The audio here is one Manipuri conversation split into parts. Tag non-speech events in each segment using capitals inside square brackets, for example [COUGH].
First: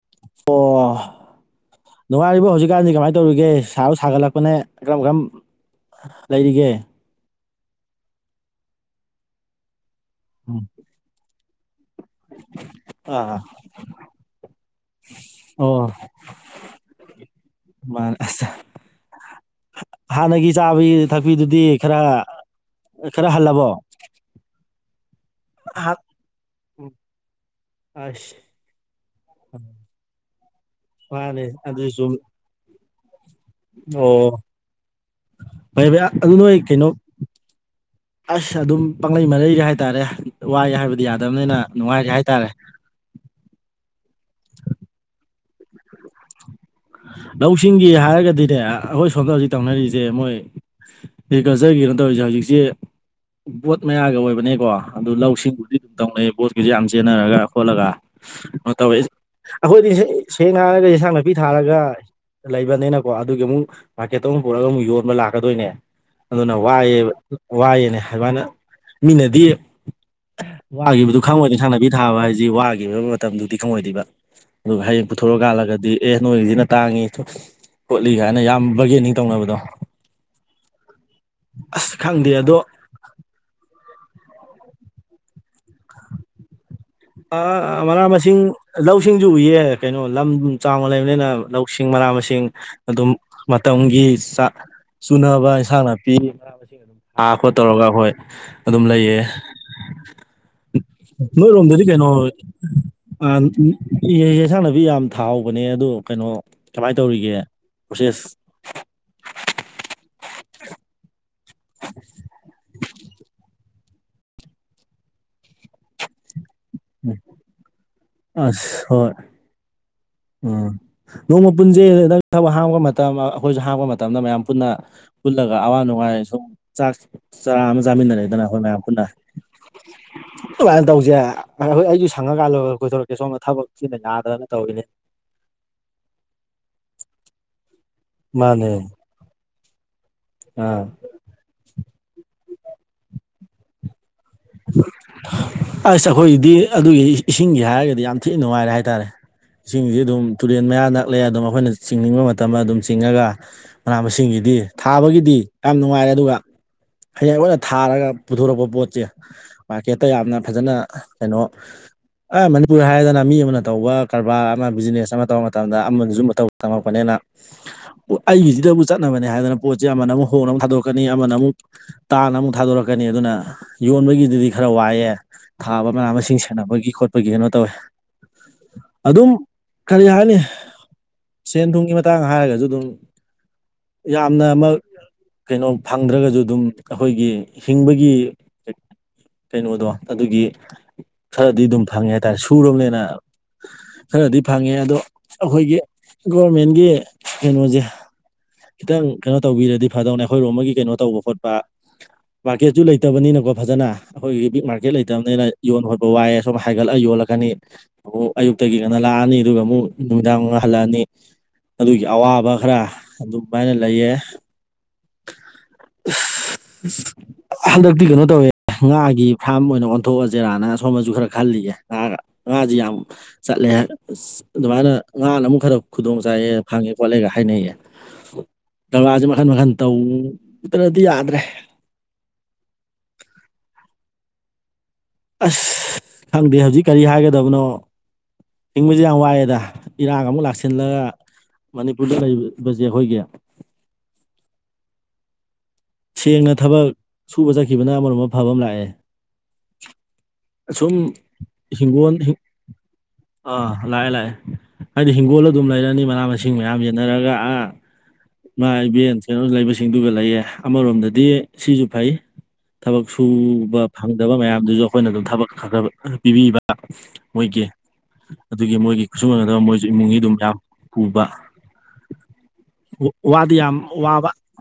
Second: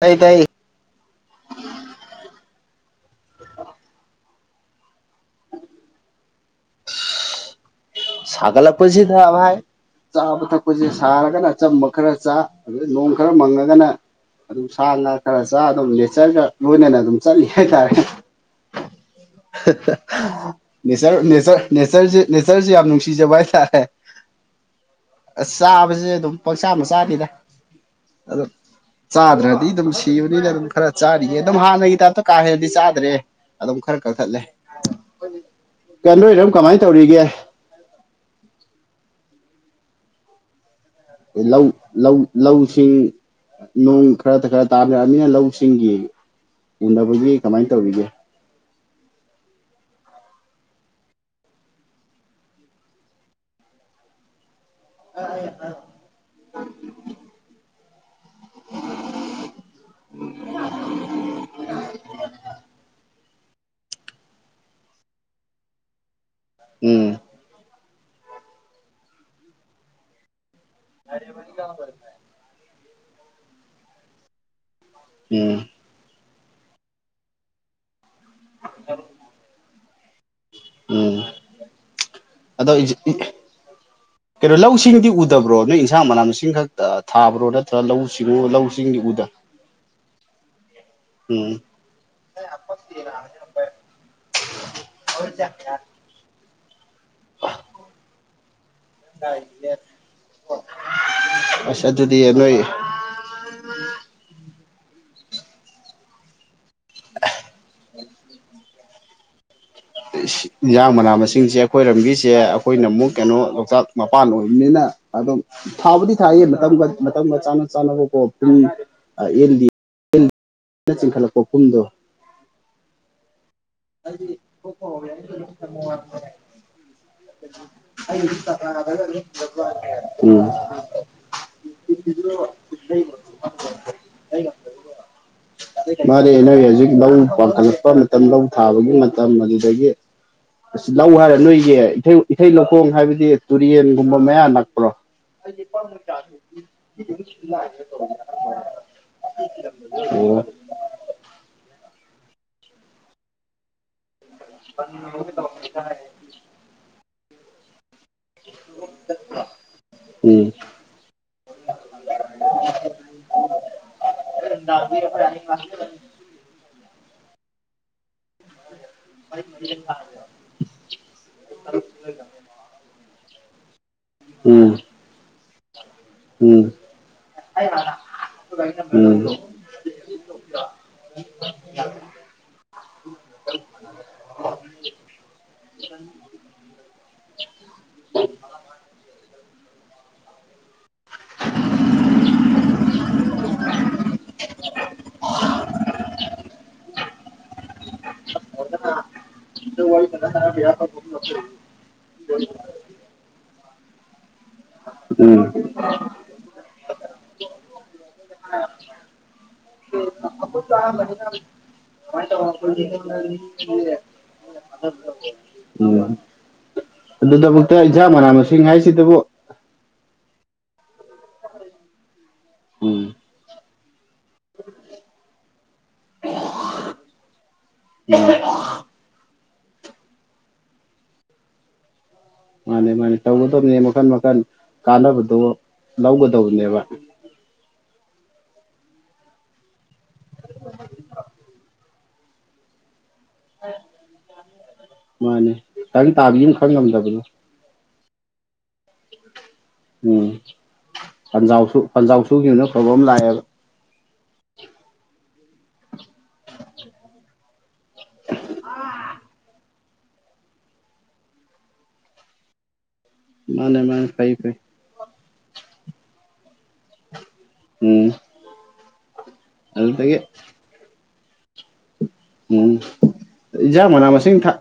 ꯇꯥꯏ ꯇꯥꯏ ꯑꯣ ꯅꯨꯡꯉꯥꯏꯔꯤꯕ ꯍꯧꯖꯤꯛꯀꯥꯟꯗꯤ ꯀꯃꯥꯏꯅ ꯇꯧꯔꯤꯒꯦ ꯁꯥꯁꯨ ꯁꯥꯒꯠꯂꯛꯄꯅꯦ ꯀꯔꯝ ꯀꯔꯝ ꯂꯩꯔꯤꯒꯦ ꯁꯥꯒꯠꯂꯛꯄꯁꯤꯗ ꯕꯥꯢ ꯆꯥꯕ ꯎꯝ ꯊꯛꯄꯁꯤ ꯁꯥꯔꯒꯅ ꯑꯆꯝꯕ ꯈꯔ ꯆꯥ ꯑꯗꯨ ꯅꯣꯡ ꯈꯔ ꯑꯥ ꯃꯪꯉꯒꯅ ꯑꯗꯨꯝ ꯁꯥ ꯉꯥ ꯈꯔ ꯆꯥ ꯑꯗꯨꯝ ꯑꯣ ꯅꯦꯆꯔꯒ ꯂꯣꯏꯅꯅ ꯑꯗꯨꯝ ꯆꯠꯂꯤ ꯍꯥꯏꯇꯥꯔꯦ ꯃꯥꯅꯦ ꯑꯁ ꯍꯥꯟꯅꯒꯤ [UNINTELLIGIBLE] ꯆꯥꯕꯤ ꯅꯦꯆꯔ ꯊꯛꯄꯤꯗꯨꯗꯤ ꯈꯔ ꯅꯦꯆꯔ ꯅꯦꯆꯔꯁꯤ ꯌꯥꯝ ꯅꯨꯡꯁꯤ ꯈꯔ ꯁꯤꯖꯕ ꯍꯜꯂꯕꯣ ꯍꯥꯏꯇꯥꯔꯦ ꯑꯁ ꯆꯥꯕꯁꯦ ꯑꯗꯨꯝ ꯄꯪꯆꯥ ꯃꯆꯥꯗꯦꯗ ꯑꯁ ꯑꯗꯨꯝ ꯆꯥꯗ꯭ꯔꯗꯤ ꯑꯗꯨꯝ ꯁꯤꯕꯅꯤꯅ ꯑꯗꯨꯝ ꯈꯔ ꯆꯥꯔꯤꯌꯦ ꯃꯥꯅꯦ ꯑꯗꯨꯝ ꯑꯗꯨꯁꯨ ꯍꯥꯟꯅꯒꯤ ꯆꯨꯝ ꯇꯥꯢꯞꯇ ꯀꯥ ꯍꯦꯅꯗꯤ ꯆꯥꯗ꯭ꯔꯦ ꯑꯗꯨꯝ ꯈꯔ ꯑꯣ ꯀꯛꯊꯠꯂꯦ ꯐꯩ ꯐꯩ ꯀꯟ ꯑꯗꯨ ꯅꯣꯏꯔꯣꯝ ꯅꯣꯏ ꯀꯃꯥꯏꯅ ꯀꯩꯅꯣ ꯇꯧꯔꯤꯒꯦ ꯑꯁ ꯑꯗꯨꯝ ꯄꯥꯡꯂꯩ ꯃꯔꯩꯒ ꯍꯥꯏꯇꯥꯔꯦ ꯋꯥꯏ ꯍꯥꯏꯕꯗꯤ ꯌꯥꯗꯕꯅꯤꯅ ꯂꯧ ꯅꯨꯡꯉꯥꯏꯔꯦ ꯂꯧ ꯍꯥꯏꯇꯥꯔꯦ ꯂꯧꯁꯤꯡ ꯅꯣꯡ ꯈꯔ ꯈꯔ ꯇꯥꯅꯔꯛꯅꯤꯅ ꯂꯧꯁꯤꯡꯒꯤ ꯎꯅꯕꯒꯤ ꯀꯃꯥꯏꯅ ꯂꯧꯁꯤꯡꯒꯤ ꯇꯧꯔꯤꯒꯦ ꯍꯥꯏꯔꯒꯗꯤꯅꯦ ꯑꯩꯈꯣꯏ ꯁꯣꯝꯗ ꯍꯧꯖꯤꯛ ꯇꯧꯅꯔꯤꯁꯦ ꯃꯣꯏ ꯑꯦꯒ꯭ꯔꯤꯀꯜꯆꯔꯒꯤ ꯀꯩꯅꯣ ꯇꯧꯔꯤꯁꯦ ꯍꯧꯖꯤꯛꯁꯦ ꯕꯣꯠ ꯃꯌꯥꯒ ꯑꯣꯏꯕꯅꯦꯀꯣ ꯑꯗꯨ ꯂꯧꯁꯤꯡꯕꯨꯗꯤ ꯇꯧꯅꯩ ꯕꯣꯠꯀꯤꯁꯨ ꯌꯥꯝ ꯆꯦꯟꯅꯔꯒ ꯈꯣꯠꯂꯒ ꯀꯩꯅꯣ ꯇꯧꯋꯦ ꯑꯩꯈꯣꯏꯗꯤꯁꯦ ꯁꯦꯡꯅꯥ ꯍꯥꯢꯔꯒ ꯏꯟꯁꯥꯡ ꯅꯥꯄꯤ ꯊꯥꯔꯒ ꯂꯩꯕꯅꯤꯅꯀꯣ ꯑꯗꯨꯒꯤ ꯑꯃꯨꯛ ꯃꯥꯔꯀꯦꯠꯇ ꯑꯃꯨꯛ ꯄꯨꯔꯛꯒ ꯑꯃꯨꯛ ꯌꯣꯟꯕ ꯂꯥꯛꯀꯗꯣꯏꯅꯦ ꯑꯗꯨꯅ ꯋꯥꯏꯑ ꯎꯝ ꯋꯥꯏꯑꯦꯅꯦ ꯑꯗꯨꯃꯥꯢꯅ ꯃꯤꯅꯗꯤ ꯋꯥꯒꯤꯈꯤꯕꯗꯨ ꯈꯪꯉꯣꯏꯗ ꯏꯁꯥꯟꯅꯕꯤ ꯊꯥꯕ ꯍꯥꯏꯁꯤ ꯋꯥꯈꯤꯕ ꯃꯇꯝꯗꯨꯗꯤ ꯈꯪꯉꯣꯏꯗꯣꯏꯕ ꯑꯗꯨꯒ ꯍꯌꯦꯡ ꯄꯨꯊꯣꯔꯛ ꯎꯝ ꯀꯥꯜꯂꯒꯗꯤ ꯑꯦ ꯅꯣꯏꯒꯤꯁꯤꯅ ꯇꯥꯡꯉꯤ ꯈꯣꯠꯂꯤ ꯀꯥꯏꯅ ꯌꯥꯝ ꯕꯔꯒꯦꯅꯤꯡ ꯇꯧꯅꯕꯗꯣ ꯎꯝ ꯑꯁ ꯈꯪꯗꯦ ꯑꯗꯣ [UNINTELLIGIBLE] ꯀꯩꯅꯣ ꯂꯧꯁꯤꯡꯗꯤ ꯎꯗꯕ꯭ꯔꯣ ꯅꯣꯏ ꯏꯟꯁꯥꯡ ꯃꯅꯥ ꯃꯁꯤꯡꯈꯛ ꯑꯥ ꯃꯅꯥ ꯃꯁꯤꯡ ꯂꯧꯁꯤꯡꯗꯤ ꯎꯗ ꯂꯧꯁꯤꯡꯁꯨ ꯎꯌꯦ ꯀꯩꯅꯣ ꯂꯝ ꯆꯥꯎꯅ ꯂꯩꯕꯅꯤꯅ ꯎꯝ ꯂꯧꯁꯤꯡ ꯃꯅꯥ ꯃꯁꯤꯡ ꯑꯗꯨꯝ ꯃꯇꯝꯒꯤ ꯆꯥꯛ ꯆꯨꯅꯕ ꯏꯟꯁꯥꯡ ꯅꯥꯄꯤꯅ ꯃꯅꯥ ꯃꯁꯤꯡ ꯑꯗꯨꯝ ꯊꯥ ꯈꯣꯠ ꯇꯧꯔꯒ ꯍꯣꯏ ꯑꯗꯨꯝ ꯂꯩꯌꯦ ꯅꯣꯏꯔꯣꯝꯗꯗꯤ ꯑꯁ ꯀꯩꯅꯣ ꯑꯗꯨꯗꯤ ꯅꯣꯏ ꯌꯦꯟꯁꯥꯡꯅꯕꯤ ꯌꯥꯝ ꯊꯥꯍꯧꯕꯅꯦ ꯑꯗꯨ ꯀꯩꯅꯣ ꯀꯃꯥꯏꯟ ꯇꯧꯔꯤꯒꯦ ꯄꯣꯁꯦꯁ ꯏꯟꯁꯥꯡ ꯃꯅꯥ ꯃꯁꯤꯡꯁꯦ ꯑꯩꯈꯣꯏꯔꯝꯕꯤꯁꯦ ꯑꯩꯈꯣꯏꯅ ꯑꯃꯨꯛ ꯀꯩꯅꯣ ꯂꯣꯛꯇꯥꯛ ꯃꯄꯥꯟ ꯑꯣꯏꯕꯅꯤꯅ ꯑꯗꯨꯝ ꯊꯥꯕꯨꯗꯤ ꯊꯥꯏꯌꯦ ꯃꯇꯝꯒ ꯃꯇꯝꯒ ꯆꯥꯟꯅ ꯆꯥꯅꯕꯀꯣ ꯄꯨꯡ ꯑꯁ ꯍꯣꯏ ꯌꯦꯟ ꯎꯝ ꯅꯣꯡꯃ ꯄꯨꯟꯖꯩ ꯅꯪ ꯊꯕꯛ ꯍꯥꯡꯕ ꯃꯇꯝ ꯑꯩꯈꯣꯏꯁꯨ ꯍꯥꯡꯄ ꯃꯇꯝꯗ ꯃꯌꯥꯝ ꯄꯨꯟꯅ ꯄꯨꯜꯂꯒ ꯑꯋꯥ ꯅꯨꯡꯉꯥꯏ ꯁꯨꯝ ꯆꯥꯛ ꯆꯔꯥ ꯑꯃ ꯆꯥꯃꯤꯟꯅꯔꯦꯗꯅ ꯑꯩꯈꯣꯏ ꯃꯌꯥꯝ ꯄꯨꯟꯅ ꯎꯝ ꯀꯃꯥꯏꯅ ꯇꯧꯁꯦ ꯍꯣꯏ ꯑꯩꯁꯨ ꯁꯪꯉꯀꯥꯟꯂ ꯀꯣꯏꯊꯣꯔꯛꯀꯦ ꯁꯣꯝꯗ ꯊꯕꯛꯁꯤꯅ ꯅꯥꯗꯅ ꯇꯧꯔꯤꯅꯦ ꯃꯥꯅꯦ ꯅꯣꯏ ꯍꯧꯖꯤꯛ ꯂꯧ ꯄꯥꯈꯠꯂꯛꯄ ꯃꯇꯝ ꯂꯧ ꯃꯥꯅꯦ ꯊꯥꯕꯒꯤ ꯃꯇꯝ ꯑꯗꯨꯗꯒꯤ ꯑꯥ ꯑꯁ ꯂꯧ ꯍꯥꯏꯔ ꯅꯣꯏ ꯏꯊꯩ ꯏꯊꯩ ꯂꯧꯈꯣꯡ ꯍꯥꯏꯕꯗꯤ ꯇꯨꯔꯦꯟꯒꯨꯝꯕ ꯃꯌꯥ ꯅꯛꯄ꯭ꯔꯣ ꯑꯁ ꯑꯩꯈꯣꯏꯒꯤꯗꯤ ꯑꯗꯨꯒꯤ ꯏꯁꯤꯡꯒꯤ ꯍꯥꯏꯔꯒꯗꯤ ꯌꯥꯝ ꯊꯤꯅ ꯅꯨꯡꯉꯥꯏꯔꯦ ꯍꯥꯏꯇꯥꯔꯦ ꯏꯁꯤꯡꯁꯤ ꯑꯗꯨꯝ ꯑꯣ ꯇꯨꯔꯦꯟ ꯃꯌꯥ ꯅꯛꯂꯦ ꯑꯗꯨꯝ ꯑꯩꯈꯣꯏꯅ ꯆꯤꯡꯅꯤꯡꯕ ꯃꯇꯝꯗ ꯑꯗꯨꯝ ꯆꯤꯡꯉꯒ ꯃꯅꯥ ꯃꯁꯤꯡꯒꯤꯗꯤ ꯊꯥꯕꯒꯤꯗꯤ ꯌꯥꯝ ꯅꯨꯡꯉꯥꯏꯔꯦ ꯑꯗꯨꯒ ꯍꯌꯦꯡ ꯑꯈꯣꯏꯅ ꯊꯥꯔꯒ ꯄꯨꯊꯣꯔꯛꯄ ꯄꯣꯠꯁꯦ ꯃꯥꯔꯀꯦꯠꯇ ꯌꯥꯝꯅ ꯎꯝ ꯐꯖꯅ ꯀꯩꯅꯣ ꯑꯦ ꯃꯅꯤꯄꯨꯔ ꯍꯥꯏꯔꯗꯅ ꯃꯤ ꯑꯃꯅ ꯇꯧꯕ ꯀꯔꯕꯥꯔ ꯑꯃ ꯕꯤꯖꯤꯅꯦꯁ ꯑꯃ ꯇꯧꯕꯔ ꯃꯇꯝꯗ ꯑꯃꯗꯁꯨ ꯃꯇꯧ ꯇꯝꯃꯛꯄꯅꯤꯅ [INAUDIBLE] ꯑꯩꯒꯤꯁꯤꯗꯕꯨ ꯆꯠꯅꯕꯅꯦ ꯍꯥꯏꯗꯅ ꯄꯣꯠꯁꯦ ꯑꯃꯅꯃꯨꯛ ꯍꯣꯡꯅ ꯑꯃꯨꯛ ꯊꯥꯗꯣꯔꯛꯀꯅꯤ ꯑꯃꯅ ꯑꯃꯨꯛ ꯇꯥꯅ ꯑꯃꯨꯛ ꯊꯥꯗꯣꯔꯛꯀꯅꯤ ꯑꯗꯨꯅ ꯌꯣꯟꯕꯒꯤꯗꯨꯗꯤ ꯎꯝ ꯈꯔ ꯋꯥꯏꯑꯦ ꯊꯥꯕ ꯃꯅꯥ ꯃꯁꯤꯡ ꯎꯝ ꯁꯦꯅꯕꯒꯤ ꯈꯣꯠꯄꯒꯤ ꯀꯩꯅꯣ ꯇꯧꯋꯦ ꯎꯝ ꯑꯗꯨꯝ ꯀꯔꯤ ꯍꯥꯏꯅꯤ ꯁꯦꯟ ꯊꯨꯝꯒꯤ ꯃꯇꯥꯡ ꯍꯥꯏꯔꯒꯁꯨ ꯑꯗꯨꯝ ꯌꯥꯝꯅꯃꯛ ꯀꯩꯅꯣ ꯐꯪꯗ꯭ꯔꯒꯁꯨ ꯑꯗꯨꯝ ꯑꯩꯈꯣꯏꯒꯤ ꯍꯤꯡꯕꯒꯤ ꯀꯩꯅꯣꯗꯣ ꯑꯗꯨꯒꯤ ꯈꯔꯗꯤ ꯑꯗꯨꯝ ꯐꯪꯉꯦ ꯍꯥꯏꯇꯥꯔꯦ ꯁꯨꯔꯕꯅꯦꯅ ꯈꯔꯗꯤ ꯐꯪꯉꯦ ꯑꯗꯣ ꯑꯩꯈꯣꯏꯒꯤ ꯒꯣꯔꯃꯦꯟꯒꯤ ꯀꯩꯅꯣꯖ‌ꯦ ꯈꯤꯇꯪ ꯀꯩꯅꯣ ꯇꯧꯕꯤꯔꯗꯤ ꯐꯗꯧꯅꯦ ꯑꯩꯈ‌ꯣꯏꯔꯣꯝꯕꯒꯤ ꯀꯩꯅꯣ ꯇꯧꯕ ꯈꯣꯠꯄ ꯃꯥꯔꯀꯦꯠꯁꯨꯨ ꯂꯩꯇꯕꯅꯤꯅꯀꯣ ꯐꯖꯅ ꯑꯩꯈꯣꯏꯒꯤ ꯕꯤꯛ ꯃꯥꯔꯀꯦꯠ ꯂꯩꯇꯕꯅꯤꯅ ꯎꯝ ꯌꯣꯟ ꯈ‌ꯣꯠ ꯋꯥꯏ ꯑꯁꯨꯝ ꯍꯥꯏꯒꯠꯂ ꯌꯣꯜꯂꯛꯀꯅꯤ ꯑꯗꯨ ꯑꯌꯨꯛꯇꯒꯤ ꯉꯟ ꯂꯥꯛꯑꯅꯤ ꯑꯗꯨꯒ ꯑꯃꯨꯛ ꯅꯨꯃꯤꯗꯥꯡ ꯃꯨꯛ ꯍꯜꯂꯛꯑꯅꯤ ꯑꯗꯨꯒꯤ ꯑꯋꯥꯕ ꯈꯔ ꯑꯗꯨꯃꯥꯏꯅ ꯂꯩꯌꯦ ꯎꯝ [UNINTELLIGIBLE] ꯑꯗꯨꯗꯕꯨꯛꯇ ꯍꯟꯗꯛꯇꯤ ꯏꯟꯖꯥꯡ ꯀꯩꯅꯣ ꯃꯅꯥ ꯇꯧꯋꯦ ꯃꯁꯤꯡ ꯉꯥꯒꯤ ꯍꯥꯏꯁꯤꯗꯕꯨ ꯐꯥꯔꯝ ꯑꯣꯏꯅ ꯑꯣꯟꯊꯣꯛꯑꯖ‌ꯦꯔꯥꯅ ꯁꯣꯝꯗꯁꯨ ꯈꯔ ꯈꯜꯂꯤꯌ‌ꯦ ꯑ ꯉꯥꯖꯤ ꯌꯥꯝ ꯎꯝ ꯆꯠꯂꯦ ꯑꯁ ꯑꯗꯨꯃꯥꯏꯅ ꯉꯅ ꯑꯃꯨꯛ ꯈꯔ ꯈꯨꯗꯣꯡ ꯆꯥꯏꯌꯦ ꯐꯪꯉꯦ ꯈꯣꯠꯂꯦꯒ ꯍꯥꯏꯅꯩꯌꯦ ꯖꯒꯥꯁꯦ ꯃꯈꯟ ꯃꯈꯟ ꯇꯧꯗ꯭ꯔꯗꯤ ꯌꯥꯗ꯭ꯔꯦ ꯃꯥꯅꯦ ꯃꯥꯅꯦ ꯇꯧꯒꯗꯕꯅꯦ ꯃꯈꯟ ꯃꯈꯟ ꯀꯥꯟꯅꯕ ꯑꯁ ꯈꯪꯗꯦ ꯍꯧꯖꯤꯛ ꯀꯔꯤ ꯍꯥꯏꯒꯗꯕꯅꯣ ꯍꯤꯡꯕꯁꯦ ꯌꯥꯝ ꯋꯥꯏꯑꯦꯗ ꯏꯔꯥꯡ ꯑꯃꯨꯛ ꯂꯥꯛꯁꯤꯜꯂꯛ ꯃꯅꯤꯄꯨꯔꯗ ꯂꯩꯕꯁꯦ ꯈ‌ꯣꯏꯒꯤ ꯃꯥꯅꯦ ꯇꯪ ꯇꯥꯕꯤ ꯁꯦꯡꯅ ꯑꯃ ꯈꯪ ꯊꯕꯛ ꯉꯝꯗꯕꯤꯗꯣ ꯁꯨꯕ ꯆꯠꯈꯤꯕꯅ ꯑꯃꯔꯣꯝꯗ ꯐꯕ ꯑꯃ ꯂꯥꯛꯑꯦ ꯎꯝ ꯑ ꯁꯨꯝ ꯄꯟꯖꯥꯎꯁꯨ ꯍꯤꯡꯒꯣꯟ ꯄꯟꯖꯥꯎ ꯁꯨꯈꯤꯕꯅ ꯑꯐꯕ ꯑꯃ ꯂꯥꯛꯑꯦꯕ ꯑꯥ ꯂꯥꯛꯑꯦ ꯂꯥꯛꯑꯦ ꯑꯩꯗꯤ ꯍꯤꯡꯒꯣꯜ ꯑꯗꯨꯝ ꯂꯩꯔꯅꯤ ꯃꯅꯥ ꯃꯁꯤꯡ ꯃꯌꯥꯝ ꯌꯦꯟꯅꯔꯒ ꯑ ꯏꯃꯥ ꯏꯕꯦꯟ ꯀꯩꯅ‌ꯣ ꯂꯩꯕꯁꯤꯡꯗꯨꯒ ꯂꯩꯌꯦ ꯑꯃꯔꯣꯝꯗꯗꯤ ꯁꯤꯁꯨ ꯐꯩ ꯊꯕꯛ ꯃꯥꯅꯦ ꯁꯨꯕ ꯃꯥꯅꯦ ꯐꯩ ꯐꯪꯗꯕ ꯐꯩ ꯃꯌꯥꯝꯗꯨꯁꯨ ꯑꯩꯈꯣꯏꯅ ꯑꯗꯨꯝ ꯊꯕꯛ ꯈꯔ ꯈꯔ ꯄꯤꯕꯤꯕ ꯃꯣꯏꯒꯤ ꯎꯝ ꯑꯗꯨꯒꯤ ꯃꯣꯏꯒꯤ ꯈꯨꯠꯁꯨꯃꯟꯗ‌ꯣ ꯃꯣꯏꯁꯨ ꯑꯗꯨꯗꯒꯤ ꯏꯃꯨꯡꯒꯤ ꯑꯗꯨꯝ ꯌꯥꯝ ꯄꯨꯕ ꯎꯝ ꯋꯥꯗꯤ ꯌꯥꯝ ꯏꯟꯖꯥꯡ ꯃꯅꯥ ꯋꯥꯕ ꯃꯁꯤꯡ ꯊꯥ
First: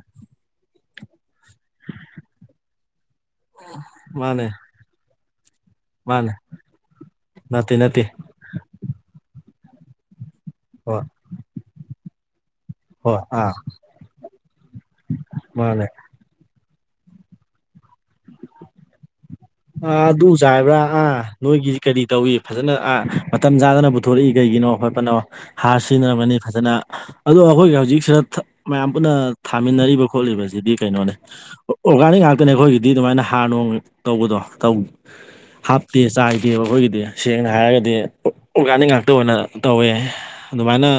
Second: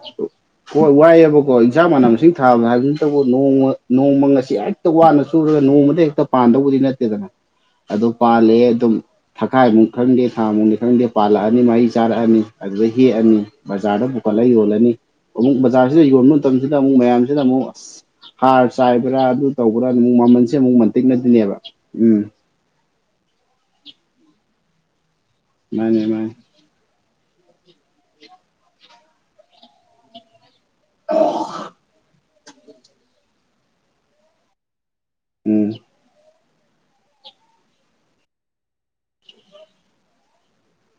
ꯍꯣꯏ ꯋꯥꯏꯑꯦꯕꯀꯣ ꯑꯦꯟꯖꯥꯡ ꯃꯅꯥ ꯃꯁꯤꯡ ꯊꯥꯕ ꯍꯥꯏꯕꯁꯤꯇꯕꯨ ꯅꯣꯡꯃ ꯅꯣꯡꯃ ꯃꯥꯅꯦ ꯉꯁꯤ ꯍꯦꯛꯇ ꯋꯥꯅ ꯆꯨꯔꯒ ꯅꯣꯡꯃꯗ ꯍꯦꯛꯇ ꯃꯥꯅꯦ ꯄꯥꯟꯗꯧꯕꯗꯤ ꯅꯠꯇꯦꯗꯅ ꯅꯠꯇꯦ ꯅꯠꯇꯦ ꯑꯗ‌ꯣ ꯄꯥꯟ ꯂꯛꯑꯦ ꯑꯗꯨꯝ ꯊꯈꯥꯏꯃꯨꯛ ꯈꯪꯗꯦ ꯊꯥꯃꯨꯛꯅꯤ ꯍꯣꯏ ꯈꯪꯗꯦ ꯄꯥꯜꯂꯛꯑꯅꯤ ꯃꯍꯩ ꯆꯥꯔꯛꯑꯅꯤ ꯑꯗꯨꯗ ꯍꯣꯏ ꯍꯦꯛꯑꯅꯤ ꯑꯥ ꯕꯖꯥꯔꯗ ꯄꯨꯈꯠꯂ ꯌꯣꯜꯂꯅꯤ ꯑꯃꯨꯛ ꯃꯥꯅꯦ ꯕꯖꯥꯔꯁꯤꯗ ꯌꯣꯟꯕ ꯃꯇꯝꯁꯤꯗ ꯑꯃꯨꯛ ꯃꯌꯥꯝꯁꯤꯅꯃꯨꯛ ꯍꯥꯔ ꯆꯥꯏꯕ꯭ꯔꯥ ꯑꯗꯨ ꯇꯧꯕ꯭ꯔꯥ ꯑꯥ ꯑꯃꯨꯛ ꯑꯗꯨ ꯃꯃꯟꯁꯦ ꯑꯃꯨꯛ ꯆꯥꯏꯕ꯭ꯔꯥ ꯑꯥ ꯃꯟꯇꯤꯛꯅꯗꯨꯏꯅꯦꯕ ꯅꯣꯏꯒꯤ ꯀꯔꯤ ꯎꯝ ꯇꯧꯏ ꯐꯖꯅ ꯃꯇꯝ ꯆꯥꯗꯅ ꯄꯨꯊꯣꯔꯛꯏ ꯀꯩꯒꯤꯅꯣ ꯈꯣꯠꯄꯅꯣ ꯍꯥꯔ ꯃꯥꯅꯦ ꯃꯥꯅꯦ ꯁꯤꯖꯤꯟꯅꯔꯝꯒꯅꯤ ꯐꯖꯅ ꯑꯗꯣ ꯑꯩꯈꯣꯏꯒꯤ ꯍꯧꯖꯤꯛꯁꯤꯗ ꯃꯌꯥꯝ ꯄꯨꯟꯅ ꯊꯥꯃꯤꯟꯅꯔꯤꯕ ꯈꯣꯠꯂꯤꯕꯁꯤꯗꯤ ꯀꯩꯅꯣꯅꯤ ꯑꯣꯔꯒꯥꯅꯤꯛ ꯉꯥꯛꯇꯅꯦ ꯑꯩꯈꯣꯏꯒꯤꯗꯤ ꯑꯗꯨꯃꯥꯏꯅ ꯍꯥꯔ ꯅꯨꯡ ꯇꯧꯕꯗꯣ ꯇꯧ ꯎꯝ ꯍꯥꯞ ꯇꯦ ꯆꯥꯏꯗꯦꯕ ꯑꯩꯈꯣꯏꯒꯤꯗꯤ ꯁꯦꯡꯅ ꯍꯥꯏꯔꯒꯗꯤ ꯑꯣꯑꯣꯔꯒꯥꯅꯤꯛ ꯉꯥꯛꯇ ꯑꯣꯏꯅ ꯇꯧꯋꯦ ꯑꯗꯨꯃꯥꯏꯅ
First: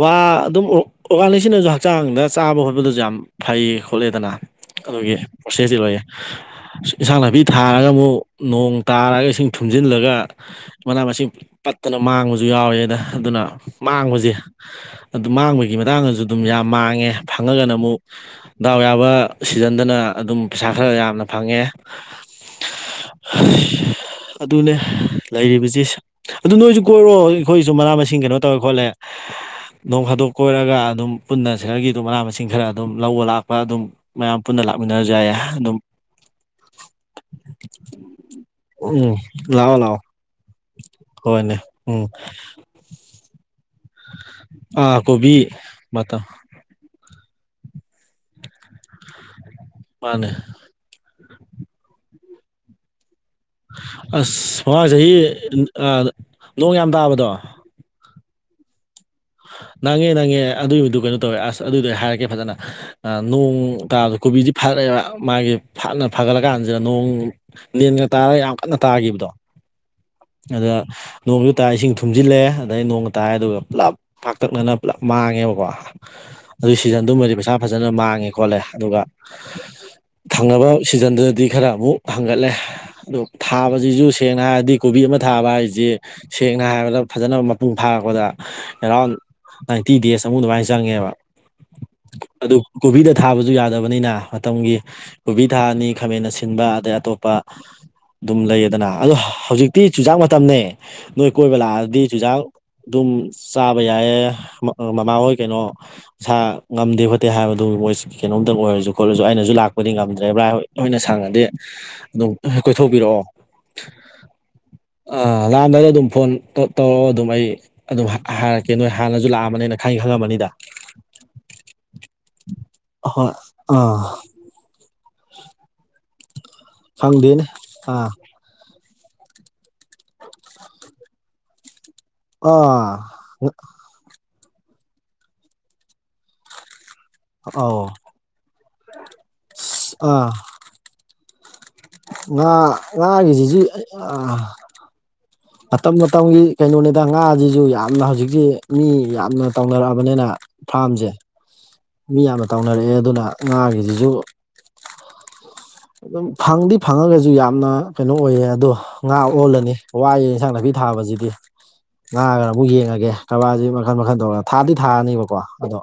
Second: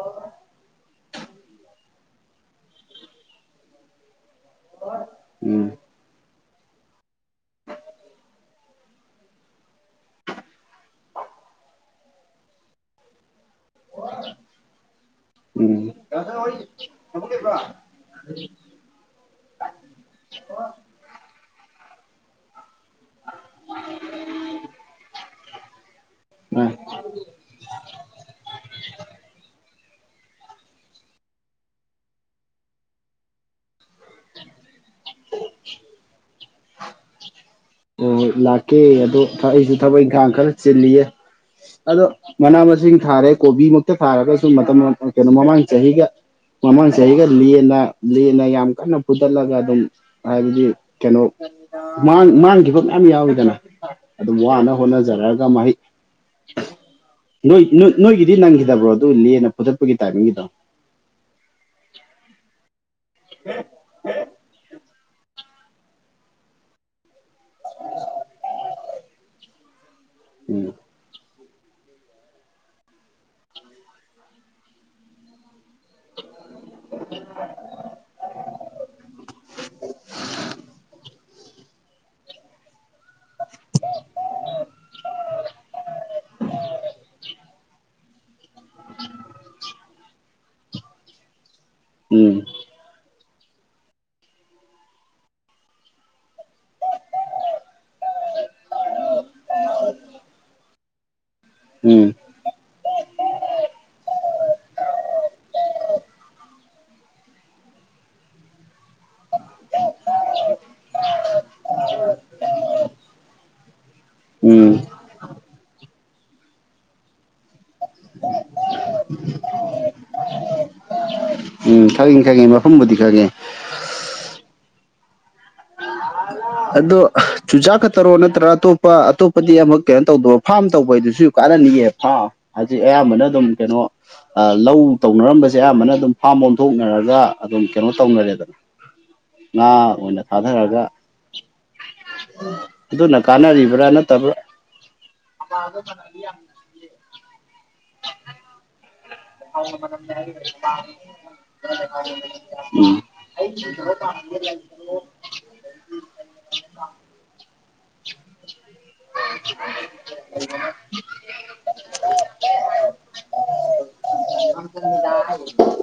ꯋꯥ ꯑꯗꯨꯝ ꯑꯣ ꯑꯣꯔꯒꯥꯅꯤꯛꯁꯤꯅꯁꯨ ꯍꯛ ꯆꯥꯡꯗ ꯆꯥꯕ ꯈꯣꯠꯄꯗꯁꯨ ꯌꯥꯝ ꯐꯩ ꯈꯣꯠꯂꯦꯗꯅ ꯑꯗꯨꯒꯤ ꯎꯝ ꯄ꯭ꯔꯣꯁꯦꯁꯇꯤ ꯂꯩꯌꯦ ꯏꯟꯁꯥꯡ ꯅꯥꯄꯤ ꯊꯥꯔꯒ ꯑꯃꯨꯛ ꯅꯣꯡ ꯇꯥꯔꯒ ꯏꯁꯤꯡ ꯊꯨꯝꯖꯤꯜꯂꯒ ꯃꯅꯥ ꯃꯁꯤꯡ ꯄꯠꯇꯅ ꯃꯥꯡꯕꯁꯨ ꯌꯥꯎꯋꯦꯗ ꯑꯗꯨꯅ ꯃꯥꯡꯕꯁꯦ ꯑꯗꯨ ꯃꯥꯡꯕꯒꯤ ꯎꯝ ꯃꯇꯥꯡꯗꯁꯨ ꯑꯗꯨꯝ ꯌꯥꯝ ꯃꯥꯡꯉꯦ ꯐꯪꯉꯒꯅ ꯑꯃꯨꯛ ꯗꯥꯎ ꯌꯥꯕ ꯁꯤꯖꯟꯗꯅ ꯑꯗꯨꯝ ꯄꯩꯁꯥ ꯈꯔ ꯌꯥꯝꯅ ꯐꯪꯉꯦ ꯑꯗꯨꯅꯦ ꯂꯩꯔꯤꯕꯁꯤꯦ ꯑꯗꯨ ꯃꯥ ꯅꯣꯏꯁꯨ ꯀꯣꯏꯔꯣ ꯑꯩꯈꯣꯏꯁꯨ ꯃꯅꯥ ꯃꯁꯤꯡ ꯀꯩꯅꯣ ꯇꯧꯔꯦ ꯈꯣꯠꯂꯦ ꯅꯣꯡ ꯈꯥꯗꯣꯛ ꯀꯣꯏꯔꯒ ꯑꯗꯨꯝ ꯄꯨꯟꯅ ꯁꯦꯔꯒꯤꯗꯨꯣ ꯃꯅꯥ ꯃꯁꯤꯡ ꯈꯔ ꯑꯗꯨꯝ ꯂꯧꯕ ꯂꯥꯛꯄ ꯑꯗꯨꯝ ꯃꯌꯥꯝ ꯄꯨꯟꯅ ꯂꯥꯛꯃꯤꯟꯅꯖꯏ ꯑꯗꯨꯝ ꯑꯣ ꯂꯥꯛꯀꯦ ꯎꯝ ꯑꯗꯣ ꯑꯩꯁꯨ ꯂꯥꯛꯑꯣ ꯂꯥꯛꯑꯣ ꯊꯕꯛ ꯏꯪꯈꯥꯡ ꯈꯔ ꯆꯤꯜꯂꯤꯌꯦ ꯍꯣꯏꯅꯦ ꯎꯝ ꯑꯗꯣ ꯃꯅꯥ ꯃꯁꯤꯡ ꯊꯥꯔꯦ ꯀꯣꯕꯤꯃꯨꯛꯇ ꯍꯦꯛꯇ ꯐꯥꯔꯒꯁꯨ ꯃꯇꯝ ꯑꯥ ꯀꯩꯅꯣ ꯀꯣꯕꯤ ꯃꯃꯥꯡ ꯆꯍꯤꯒ ꯃꯇꯝ ꯃꯃꯥꯡ ꯆꯍꯤꯒ ꯂꯦꯅ ꯂꯦꯅ ꯌꯥꯝ ꯀꯟꯅ ꯐꯨꯊꯠꯂꯒ ꯑꯗꯨꯝ ꯃꯥꯅꯦ ꯍꯥꯏꯕꯗꯤ ꯀꯩꯅꯣꯥꯡ ꯃꯥꯡꯈꯤꯕ ꯃꯌꯥꯝ ꯌꯥꯎꯔꯤꯗꯅ ꯑꯗꯨꯝ ꯑꯁ ꯋꯥꯅ ꯃꯃꯥꯡ ꯆꯍꯤ ꯍꯣꯠꯅꯖꯔꯛꯑꯒ ꯃꯍꯩ ꯑ ꯅꯣꯡ ꯌꯥꯝ ꯇꯥꯕꯗꯣ ꯅꯣꯏ ꯅꯣꯏꯒꯤꯗꯤ ꯅꯪꯈꯤꯗꯕ꯭ꯔꯣ ꯑꯗꯨ ꯂꯦꯅ ꯐꯨꯊꯠꯄꯒꯤ ꯇꯥꯏꯃꯤꯡꯒꯤꯗꯣ ꯑꯗꯨꯏꯒꯤꯗꯨ ꯀꯩꯅꯣ ꯇꯧꯋꯦ ꯑꯁ ꯑꯗꯨꯗꯩ ꯍꯥꯏꯔꯛꯀꯦ ꯐꯖꯅ ꯅꯣꯡ ꯇꯥꯕꯗ ꯀꯣꯕꯤꯁꯤ ꯐꯔꯛꯑꯦꯕ ꯃꯥꯒꯤ ꯐꯠꯅ ꯐꯒꯠꯂ ꯀꯥꯟꯁꯤꯗ ꯅꯣꯡ ꯅꯦꯟꯒ ꯇꯥꯔꯒ ꯌꯥꯝ ꯀꯟꯅ ꯇꯥꯈꯤꯕꯗꯣ ꯎꯝ ꯑꯗ ꯅꯣꯡꯁꯨ ꯇꯥꯏꯔ ꯏꯁꯤꯡ ꯊꯨꯝꯖꯤꯜꯂꯛꯑꯦ ꯑꯗꯩ ꯅꯣꯡꯒ ꯇꯥꯏ ꯑꯗꯨꯒ ꯄꯨꯂꯞ ꯄꯥꯛꯇꯛꯅꯅ ꯄꯨꯂꯞ ꯃꯥꯡꯉꯦꯕꯀꯣ ꯑꯗꯨ ꯁꯤꯖꯟꯗꯨꯃꯗꯤ ꯄꯩꯁꯥ ꯐꯖꯅ ꯃꯥꯡꯉꯦ ꯈꯣꯠꯂꯦ ꯑꯗꯨꯒ ꯊꯥꯡꯅꯕ ꯁꯤꯖꯟꯗꯨꯗꯗꯤ ꯈꯔ ꯑꯃꯨꯛ ꯍꯪꯒꯠꯂꯦ ꯑꯗꯣ ꯊꯥꯕꯁꯤꯁꯨ ꯁꯦꯡꯅ ꯍꯥꯏꯔꯗꯤ ꯀꯣꯕꯤ ꯑꯃ ꯊꯥꯕ ꯍꯥꯏꯁꯦ ꯁꯦꯡꯅ ꯍꯥꯏꯔꯕꯗ ꯐꯖꯅ ꯃꯄꯨꯡ ꯐꯥꯔꯛꯄꯗ ꯑꯦꯔꯥꯎꯟ ꯅꯥꯏꯟꯇꯤ ꯗꯦꯖ ꯑꯃꯨꯛ ꯑꯗꯨꯃꯥꯏꯅ ꯆꯪꯉꯦꯕ ꯎꯝ ꯑꯗꯨ ꯀꯣꯕꯤꯗ ꯊꯥꯕꯁꯨ ꯌꯥꯗꯕꯅꯤꯅ ꯃꯇꯝꯒꯤ ꯀꯣꯕꯤ ꯊꯥꯅꯤ ꯈꯥꯃꯦꯟ ꯁꯤꯟꯕ ꯑꯗꯩ ꯑꯇꯣꯞꯄ ꯑꯗꯨꯝ ꯂꯩꯌꯦꯗꯅ ꯑꯗꯣ ꯍꯧꯖꯤꯛ ꯇꯤ ꯆꯨꯖꯥꯛ ꯃꯇꯝꯅꯤꯅꯦ ꯅꯣꯏ ꯀꯣꯏꯕ ꯂꯥꯛꯑꯗꯤ ꯎꯝ ꯆꯨꯖꯥꯛ ꯑꯗꯨꯝ ꯆꯥꯕ ꯌꯥꯏꯌꯦ ꯃꯃꯥ ꯍꯣꯏ ꯀꯩꯅꯣ ꯏꯁꯥ ꯉꯝꯗꯦ ꯈꯣꯠꯇꯦ ꯍꯥꯏꯕꯗꯨ ꯃꯣꯏ ꯀꯩꯅꯣꯝꯇꯪ ꯑꯣꯏꯔꯁꯨ ꯈꯣꯠꯂꯁꯨ ꯑꯩꯅꯁꯨ ꯂꯥꯛꯄꯗꯤ ꯉꯝꯗ꯭ꯔꯦꯕ꯭ꯔ ꯑꯩꯣꯏ ꯑꯣꯏꯅ ꯁꯥꯡꯉꯗꯤ ꯑꯗꯨꯝ ꯀꯣꯏꯊꯣꯛꯤꯔꯛꯑꯣ ꯎꯝ ꯑ ꯂꯥꯟꯗꯥꯗ ꯑꯗꯨꯝ ꯐꯣꯟ ꯇꯧꯔꯒ ꯑꯗꯨꯝ ꯑꯩ ꯑꯗꯨꯝ ꯍꯥꯏꯔꯛꯀꯦ ꯅꯣꯏ ꯍꯥꯟꯅꯁꯨ ꯂꯥꯛꯑꯝꯕꯅ‌ꯦꯅ ꯈꯪꯗꯤ ꯈꯪꯉꯝꯃꯅꯤꯗ ꯎꯝ ꯈꯪꯉꯤ ꯈꯪꯉꯤ ꯃꯐꯝꯕꯨꯗꯤ ꯈꯪꯉꯦ ꯑꯥ ꯆ ꯑꯗꯣ ꯆꯨꯖꯥꯛ ꯑꯥ ꯈꯛꯇꯔꯣ ꯅꯠꯇ꯭ꯔꯥ ꯑꯇꯣꯞ ꯑꯄ ꯑꯇꯣꯞꯄꯗꯤ ꯑꯃꯛ ꯀꯩꯅꯣ ꯇꯧꯗꯕ ꯐꯥꯝ ꯇꯧꯕꯩꯗꯨꯁꯨ ꯀꯥꯟꯅꯅꯤꯉꯦꯕ ꯍꯥ ꯍꯧꯖꯤꯛ ꯑꯥ ꯑꯌꯥꯝꯕꯅ ꯑꯗꯨꯝ ꯀꯩꯅꯣ ꯑ ꯂꯧ ꯇꯧꯅꯔꯝꯕꯁꯦ ꯑꯌꯥꯝꯕꯅ ꯑꯗꯨꯝ ꯐꯥꯝ ꯑꯣꯟꯊꯣꯛꯅꯔꯒ ꯑꯗꯨꯝ ꯑꯧ ꯀꯩꯅꯣ ꯇꯧꯅꯔꯦꯗꯅ ꯉꯥ ꯑꯣꯏꯅ ꯑꯥ ꯊꯥꯗꯔꯒ ꯉꯥ ꯑꯗꯨꯅ ꯉꯥꯒꯤꯁꯤꯁꯨ ꯀꯥꯟꯅꯔꯤꯕ꯭ꯔꯥ ꯅꯠꯇꯕ꯭ꯔꯥ ꯑꯥ ꯃꯇꯝ ꯃꯇꯝꯒꯤ ꯀꯩꯅꯣꯅꯤꯗ ꯉꯥꯁꯤꯁꯨ ꯌꯥ ꯌꯥꯝꯅ ꯍꯧꯖꯤꯛꯁꯤ ꯃꯤ ꯌꯥꯝꯅ ꯇꯧꯅꯔꯛꯑꯕꯅꯤꯅ ꯐꯥꯔꯝꯁꯦ ꯃꯤ ꯌꯥꯝꯅ ꯎꯝ ꯇꯧꯅꯔꯛꯑꯦ ꯑꯗꯨꯅ ꯉꯥꯖꯤꯡꯖꯤꯖꯨ ꯑꯗꯨꯝ ꯐꯪꯗꯤ ꯐꯪꯉꯒꯖꯨ ꯌꯥꯝꯅ ꯀꯩꯅꯣ ꯑꯣꯏꯌꯦ ꯑꯗꯣ ꯉꯥ ꯑꯣꯜꯂꯅꯤ ꯋꯥꯏꯑꯦ ꯏꯟꯁꯥꯡ ꯅꯥꯄꯤ ꯊꯥꯕꯖꯤꯗꯤ ꯉꯥꯒꯅ ꯑꯃꯨꯛ ꯌꯦꯡꯉꯒꯦ ꯀꯔꯕꯥꯔꯁꯤ ꯃꯈꯜ ꯃꯈꯜ ꯇꯧꯔꯒ ꯊꯥꯗꯤ ꯊꯥꯔꯅꯤꯕꯀꯣ ꯑꯗꯣ